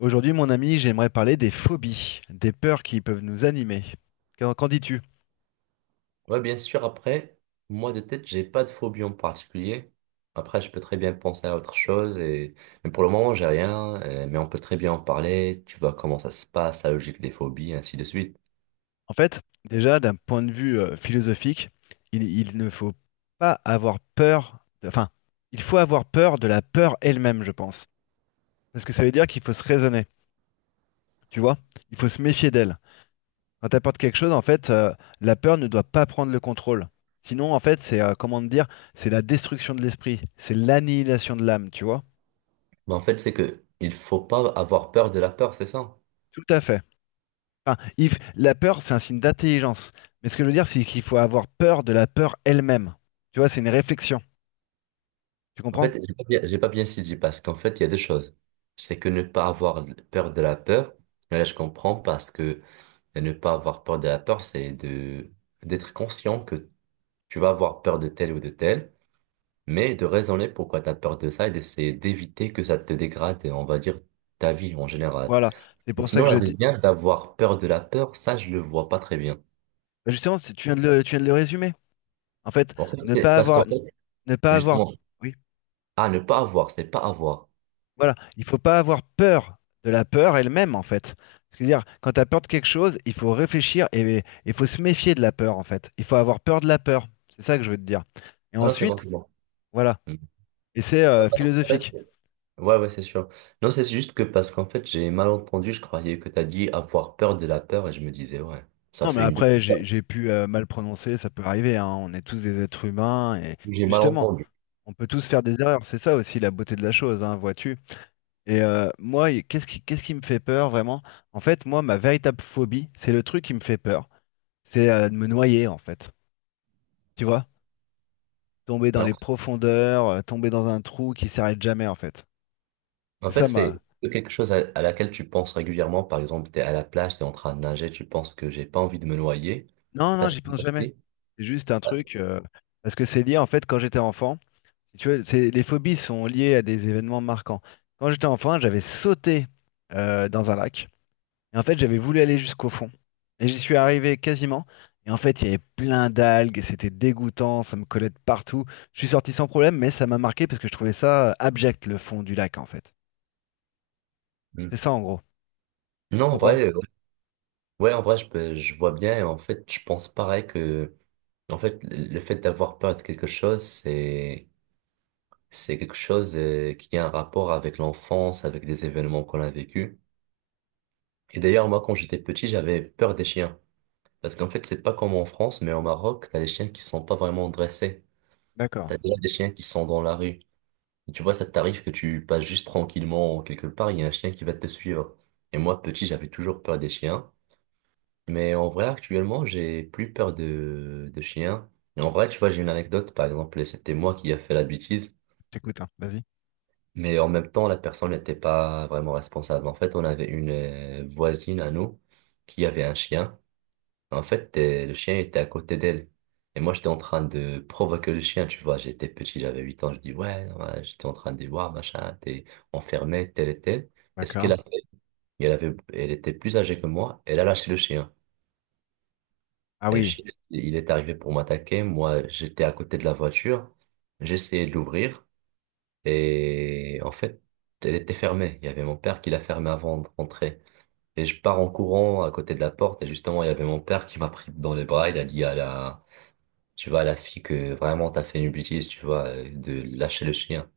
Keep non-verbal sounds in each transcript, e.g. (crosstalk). Aujourd'hui, mon ami, j'aimerais parler des phobies, des peurs qui peuvent nous animer. Qu'en dis-tu? Ouais, bien sûr. Après, moi de tête, j'ai pas de phobie en particulier. Après, je peux très bien penser à autre chose et mais pour le moment, j'ai rien, mais on peut très bien en parler, tu vois comment ça se passe, la logique des phobies, ainsi de suite. En fait, déjà, d'un point de vue philosophique, il ne faut pas avoir peur, enfin, il faut avoir peur de la peur elle-même, je pense. Parce que ça veut dire qu'il faut se raisonner, tu vois? Il faut se méfier d'elle. Quand t'apportes quelque chose, en fait, la peur ne doit pas prendre le contrôle. Sinon, en fait, comment te dire, c'est la destruction de l'esprit, c'est l'annihilation de l'âme, tu vois? Mais en fait, c'est que il faut pas avoir peur de la peur, c'est ça. Tout à fait. Enfin, il la peur, c'est un signe d'intelligence. Mais ce que je veux dire, c'est qu'il faut avoir peur de la peur elle-même. Tu vois, c'est une réflexion. Tu En comprends? fait, j'ai pas bien saisi parce qu'en fait, il y a deux choses. C'est que ne pas avoir peur de la peur, et là, je comprends parce que ne pas avoir peur de la peur, c'est de d'être conscient que tu vas avoir peur de tel ou de tel, mais de raisonner pourquoi t'as peur de ça et d'essayer d'éviter que ça te dégrade, on va dire, ta vie en général. Voilà. C'est Mais pour ça sinon, que la je dis. deuxième, d'avoir peur de la peur, ça, je le vois pas très bien. Bah, justement, tu viens tu viens de le résumer. En fait, En fait, ne c'est pas parce qu'en avoir, fait, ne pas avoir. justement, Oui. ah, ne pas avoir, c'est pas avoir. Voilà. Il faut pas avoir peur de la peur elle-même, en fait. C'est-à-dire, quand tu as peur de quelque chose, il faut réfléchir et il faut se méfier de la peur, en fait. Il faut avoir peur de la peur. C'est ça que je veux te dire. Et Ah non, c'est bon, ensuite, c'est bon. voilà. Hmm. Et c'est Non, parce qu'en fait, philosophique. ouais, ouais, c'est sûr. Non, c'est juste que parce qu'en fait, j'ai mal entendu, je croyais que t'as dit avoir peur de la peur et je me disais, ouais, ça Non, mais fait une double. après, j'ai pu mal prononcer, ça peut arriver, hein. On est tous des êtres humains et J'ai mal justement, entendu. on peut tous faire des erreurs. C'est ça aussi la beauté de la chose, hein, vois-tu. Et moi, qu'est-ce qui me fait peur vraiment? En fait, moi, ma véritable phobie, c'est le truc qui me fait peur. C'est de me noyer, en fait. Tu vois? Tomber dans Ah, les profondeurs, tomber dans un trou qui s'arrête jamais, en fait. en C'est fait, ça ma. c'est quelque chose à laquelle tu penses régulièrement. Par exemple, tu es à la plage, tu es en train de nager, tu penses que j'ai pas envie de me noyer. Non, non, Parce j'y que pense jamais. ouais. C'est juste un truc, parce que c'est lié, en fait, quand j'étais enfant. Tu vois, les phobies sont liées à des événements marquants. Quand j'étais enfant, j'avais sauté dans un lac. Et en fait, j'avais voulu aller jusqu'au fond. Et j'y suis arrivé quasiment. Et en fait, il y avait plein d'algues. C'était dégoûtant. Ça me collait de partout. Je suis sorti sans problème, mais ça m'a marqué parce que je trouvais ça abject, le fond du lac, en fait. C'est Mm. ça, en gros. Tu Non, en comprends? vrai, ouais, en vrai, je vois bien. Et en fait, je pense pareil que, en fait, le fait d'avoir peur de quelque chose, c'est quelque chose qui a un rapport avec l'enfance, avec des événements qu'on a vécus. Et d'ailleurs, moi, quand j'étais petit, j'avais peur des chiens. Parce qu'en fait, c'est pas comme en France, mais au Maroc, t'as des chiens qui sont pas vraiment dressés. D'accord. T'as déjà des chiens qui sont dans la rue. Et tu vois, ça t'arrive que tu passes juste tranquillement quelque part, il y a un chien qui va te suivre. Et moi, petit, j'avais toujours peur des chiens. Mais en vrai, actuellement, j'ai plus peur de chiens. Et en vrai, tu vois, j'ai une anecdote, par exemple, et c'était moi qui a fait la bêtise. J'écoute, hein. Vas-y. Mais en même temps, la personne n'était pas vraiment responsable. En fait, on avait une voisine à nous qui avait un chien. En fait, le chien était à côté d'elle. Et moi, j'étais en train de provoquer le chien, tu vois. J'étais petit, j'avais 8 ans. Je dis, ouais, ouais, j'étais en train de dire, ouais, machin, t'es enfermé, tel et tel. Et ce qu'elle D'accord. a fait, elle était plus âgée que moi. Elle a lâché le chien. Ah Et le oui. chien, il est arrivé pour m'attaquer. Moi, j'étais à côté de la voiture. J'essayais de l'ouvrir. Et en fait, elle était fermée. Il y avait mon père qui l'a fermée avant de rentrer. Et je pars en courant à côté de la porte. Et justement, il y avait mon père qui m'a pris dans les bras. Il a dit à la, tu vois, la fille que vraiment t'as fait une bêtise, tu vois, de lâcher le chien.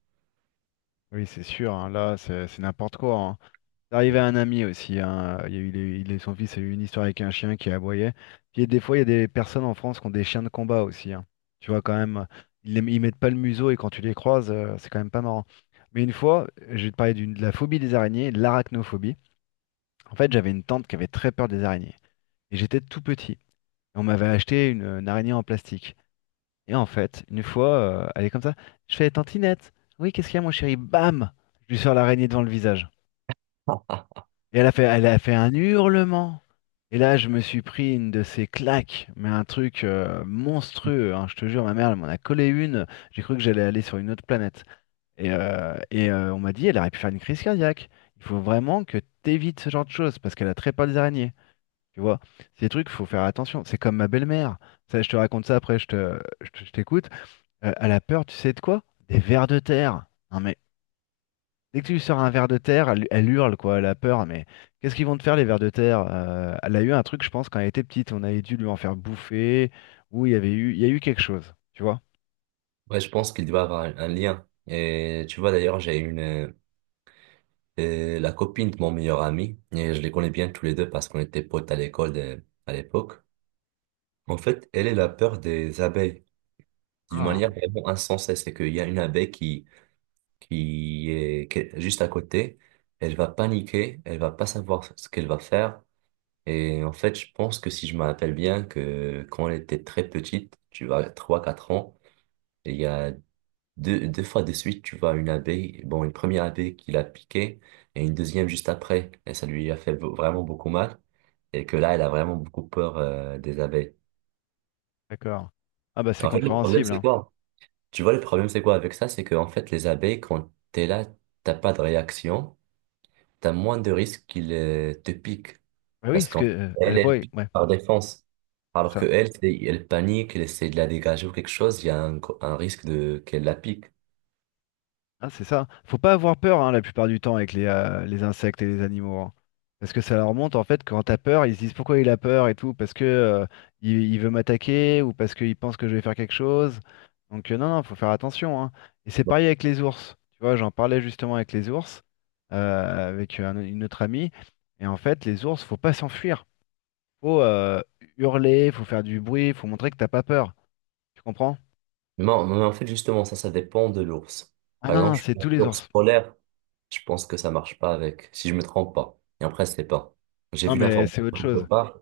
Oui, c'est sûr, hein. Là, c'est n'importe quoi, hein. C'est arrivé à un ami aussi, hein. Il y a eu, son fils a eu une histoire avec un chien qui aboyait. Puis des fois, il y a des personnes en France qui ont des chiens de combat aussi, hein. Tu vois, quand même, ils mettent pas le museau et quand tu les croises, c'est quand même pas marrant. Mais une fois, je vais te parler de la phobie des araignées, de l'arachnophobie. En fait, j'avais une tante qui avait très peur des araignées. Et j'étais tout petit. Et on m'avait acheté une araignée en plastique. Et en fait, une fois, elle est comme ça. Je fais Tantinette. Oui, qu'est-ce qu'il y a, mon chéri? Bam! Je lui sors l'araignée devant le visage. Et elle a fait un hurlement. Et là, je me suis pris une de ces claques, mais un truc monstrueux, hein, je te jure, ma mère, elle m'en a collé une. J'ai cru que j'allais aller sur une autre planète. Et on m'a dit, elle aurait pu faire une crise cardiaque. Il faut vraiment que t'évites ce genre de choses parce qu'elle a très peur des araignées. Tu vois, ces trucs, faut faire attention. C'est comme ma belle-mère. Ça, je te raconte ça après, je t'écoute. Elle a peur, tu sais de quoi? Des vers de terre. Non mais dès que tu lui sors un ver de terre, elle hurle, quoi, elle a peur, mais qu'est-ce qu'ils vont te faire les vers de terre? Elle a eu un truc, je pense, quand elle était petite, on avait dû lui en faire bouffer, ou il y a eu quelque chose, tu vois? Ouais, je pense qu'il doit avoir un lien. Et tu vois, d'ailleurs, j'ai une, la copine de mon meilleur ami, et je les connais bien tous les deux parce qu'on était potes à à l'époque. En fait, elle, elle a peur des abeilles d'une Ah, manière vraiment insensée. C'est qu'il y a une abeille qui, qui est juste à côté, elle va paniquer, elle va pas savoir ce qu'elle va faire. Et en fait, je pense que si je me rappelle bien que quand elle était très petite, tu vois, 3 4 ans, il y a deux fois de suite, tu vois, une abeille, bon, une première abeille qui l'a piqué et une deuxième juste après. Et ça lui a fait vraiment beaucoup mal. Et que là, elle a vraiment beaucoup peur, des abeilles. d'accord. Ah bah c'est En fait, le problème, compréhensible, c'est hein. quoi? Tu vois, le problème, c'est quoi avec ça? C'est que, en fait, les abeilles, quand t'es là, t'as pas de réaction. T'as moins de risques qu'il te pique. Bah oui, Parce parce que qu'en elle Elle, voit, elle pique ouais, par défense. c'est Alors que ça. elle, elle panique, elle essaie de la dégager ou quelque chose, il y a un, un risque de qu'elle la pique. Ah, c'est ça. Faut pas avoir peur hein, la plupart du temps avec les insectes et les animaux, hein. Parce que ça leur montre en fait quand t'as peur, ils se disent pourquoi il a peur et tout, parce que il veut m'attaquer ou parce qu'il pense que je vais faire quelque chose. Donc non, non, faut faire attention, hein. Et c'est pareil avec les ours. Tu vois, j'en parlais justement avec les ours, avec une autre amie. Et en fait, les ours, faut pas s'enfuir. Faut hurler, faut faire du bruit, faut montrer que t'as pas peur. Tu comprends? Mais en fait, justement, ça dépend de l'ours. Ah Par non, non, exemple, je c'est pense tous que les l'ours ours. polaire, je pense que ça marche pas avec, si je me trompe pas. Et après, c'est pas. J'ai Non, vu mais l'information c'est autre quelque chose. part,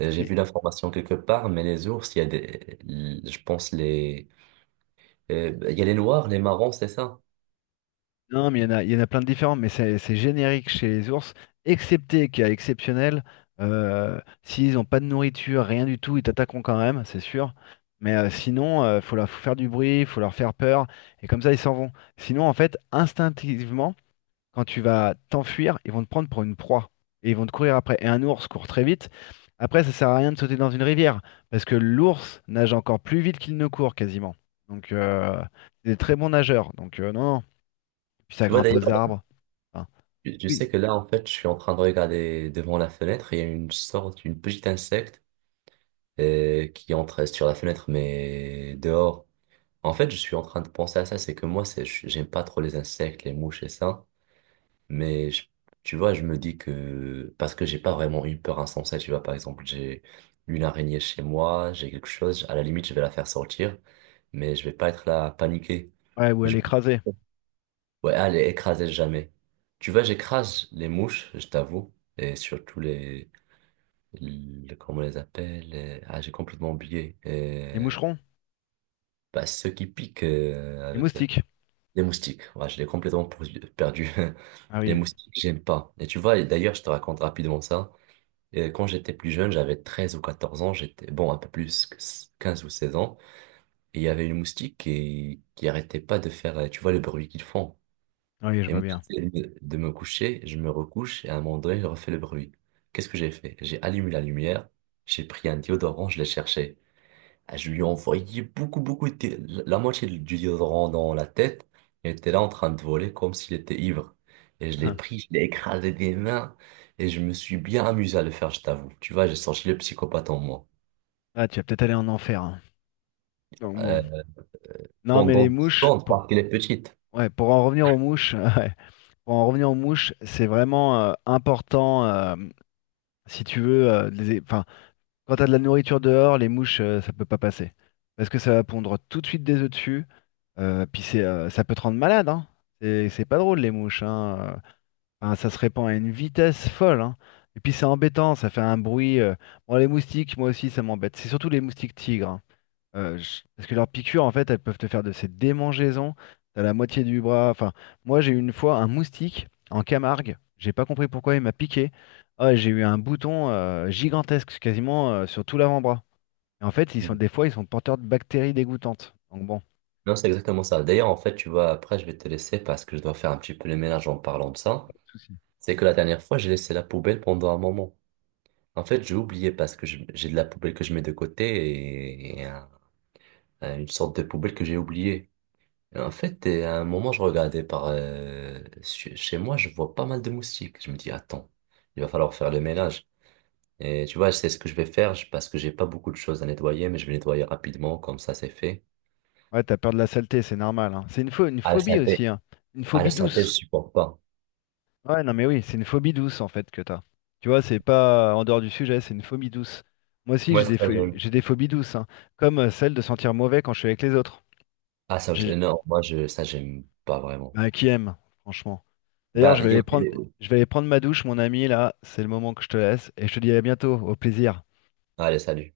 j'ai Si vu l'information quelque part, mais les ours, il y a des, je pense les, il y a les noirs, les marrons, c'est ça. non, mais il y en a, il y en a plein de différents, mais c'est générique chez les ours, excepté qu'il y a exceptionnel. S'ils n'ont pas de nourriture, rien du tout, ils t'attaqueront quand même, c'est sûr. Mais sinon, faut faire du bruit, faut leur faire peur, et comme ça, ils s'en vont. Sinon, en fait, instinctivement, quand tu vas t'enfuir, ils vont te prendre pour une proie, et ils vont te courir après. Et un ours court très vite. Après, ça sert à rien de sauter dans une rivière, parce que l'ours nage encore plus vite qu'il ne court quasiment. Donc, c'est des très bons nageurs. Donc, non. Puis ça Tu vois grimpe d'ailleurs. aux arbres. Enfin, Tu oui. sais que là, en fait, je suis en train de regarder devant la fenêtre. Il y a une sorte, une petite insecte qui entre sur la fenêtre, mais dehors. En fait, je suis en train de penser à ça. C'est que moi, j'aime pas trop les insectes, les mouches et ça. Mais je- tu vois, je me dis que parce que j'ai pas vraiment une peur insensée. Tu vois, par exemple, j'ai une araignée chez moi, j'ai quelque chose. À la limite, je vais la faire sortir, mais je vais pas être là à paniquer. Ouais, où Mais elle je est me dis, écrasée. ouais, à les écraser jamais. Tu vois, j'écrase les mouches, je t'avoue, et surtout les, comment on les appelle, ah, j'ai complètement oublié, Les et moucherons, bah, ceux qui piquent les avec moustiques. les moustiques. Ouais, je l'ai complètement perdu. (laughs) Ah Les oui. moustiques, j'aime pas. Et tu vois, et d'ailleurs, je te raconte rapidement ça. Et quand j'étais plus jeune, j'avais 13 ou 14 ans, j'étais, bon, un peu plus, que 15 ou 16 ans, et il y avait une moustique qui arrêtait pas de faire, tu vois, le bruit qu'ils font. Ah oui, je Et vois moi, bien. j'essaie de me coucher, je me recouche et à un moment donné, je refais le bruit. Qu'est-ce que j'ai fait? J'ai allumé la lumière, j'ai pris un déodorant, je l'ai cherché. Ah, je lui ai envoyé beaucoup de la moitié du déodorant dans la tête. Il était là en train de voler comme s'il était ivre. Et je l'ai pris, (laughs) je l'ai écrasé des mains et je me suis bien amusé à le faire, je t'avoue. Tu vois, j'ai sorti le psychopathe en moi. Ah, tu vas peut-être aller en enfer, hein. Donc bon. Euh, Non, mais pendant les 10 mouches, secondes, parce qu'elle est petite. ouais, pour en revenir aux mouches, (laughs) ouais, pour en revenir aux mouches, c'est vraiment important si tu veux, de enfin, quand t'as de la nourriture dehors, les mouches, ça peut pas passer parce que ça va pondre tout de suite des œufs dessus. Puis ça peut te rendre malade, hein. C'est pas drôle les mouches, hein. euh. Enfin, ça se répand à une vitesse folle, hein. Et puis c'est embêtant, ça fait un bruit. Bon, les moustiques, moi aussi, ça m'embête. C'est surtout les moustiques tigres, hein. Parce que leurs piqûres, en fait, elles peuvent te faire de ces démangeaisons. T'as la moitié du bras. Enfin, moi, j'ai eu une fois un moustique en Camargue. J'ai pas compris pourquoi il m'a piqué. Ah, j'ai eu un bouton gigantesque, quasiment sur tout l'avant-bras. Et en fait, ils sont des fois, ils sont porteurs de bactéries dégoûtantes. Donc bon, Non, c'est exactement ça. D'ailleurs, en fait, tu vois, après, je vais te laisser parce que je dois faire un petit peu le ménage en parlant de ça. souci. C'est que la dernière fois, j'ai laissé la poubelle pendant un moment. En fait, j'ai oublié parce que j'ai de la poubelle que je mets de côté et, une sorte de poubelle que j'ai oubliée. Et en fait, et à un moment, je regardais par chez moi, je vois pas mal de moustiques. Je me dis, attends, il va falloir faire le ménage. Et tu vois, c'est ce que je vais faire parce que j'ai pas beaucoup de choses à nettoyer, mais je vais nettoyer rapidement, comme ça, c'est fait. Ouais, t'as peur de la saleté, c'est normal, hein. C'est une À la phobie synthé, aussi, hein. Une à la phobie synthèse, je douce. supporte pas. Ouais, non, mais oui, c'est une phobie douce en fait que t'as. Tu vois, c'est pas en dehors du sujet, c'est une phobie douce. Moi aussi, Moi, j'ai ça, j'aime. j'ai des phobies douces, hein, comme celle de sentir mauvais quand je suis avec les autres. Ah, ça, J'ai- non, moi, je, ça, j'aime pas vraiment. bah, qui aime, franchement. D'ailleurs, Bah, il y a... je vais aller prendre ma douche, mon ami, là, c'est le moment que je te laisse, et je te dis à bientôt, au plaisir. Allez, salut.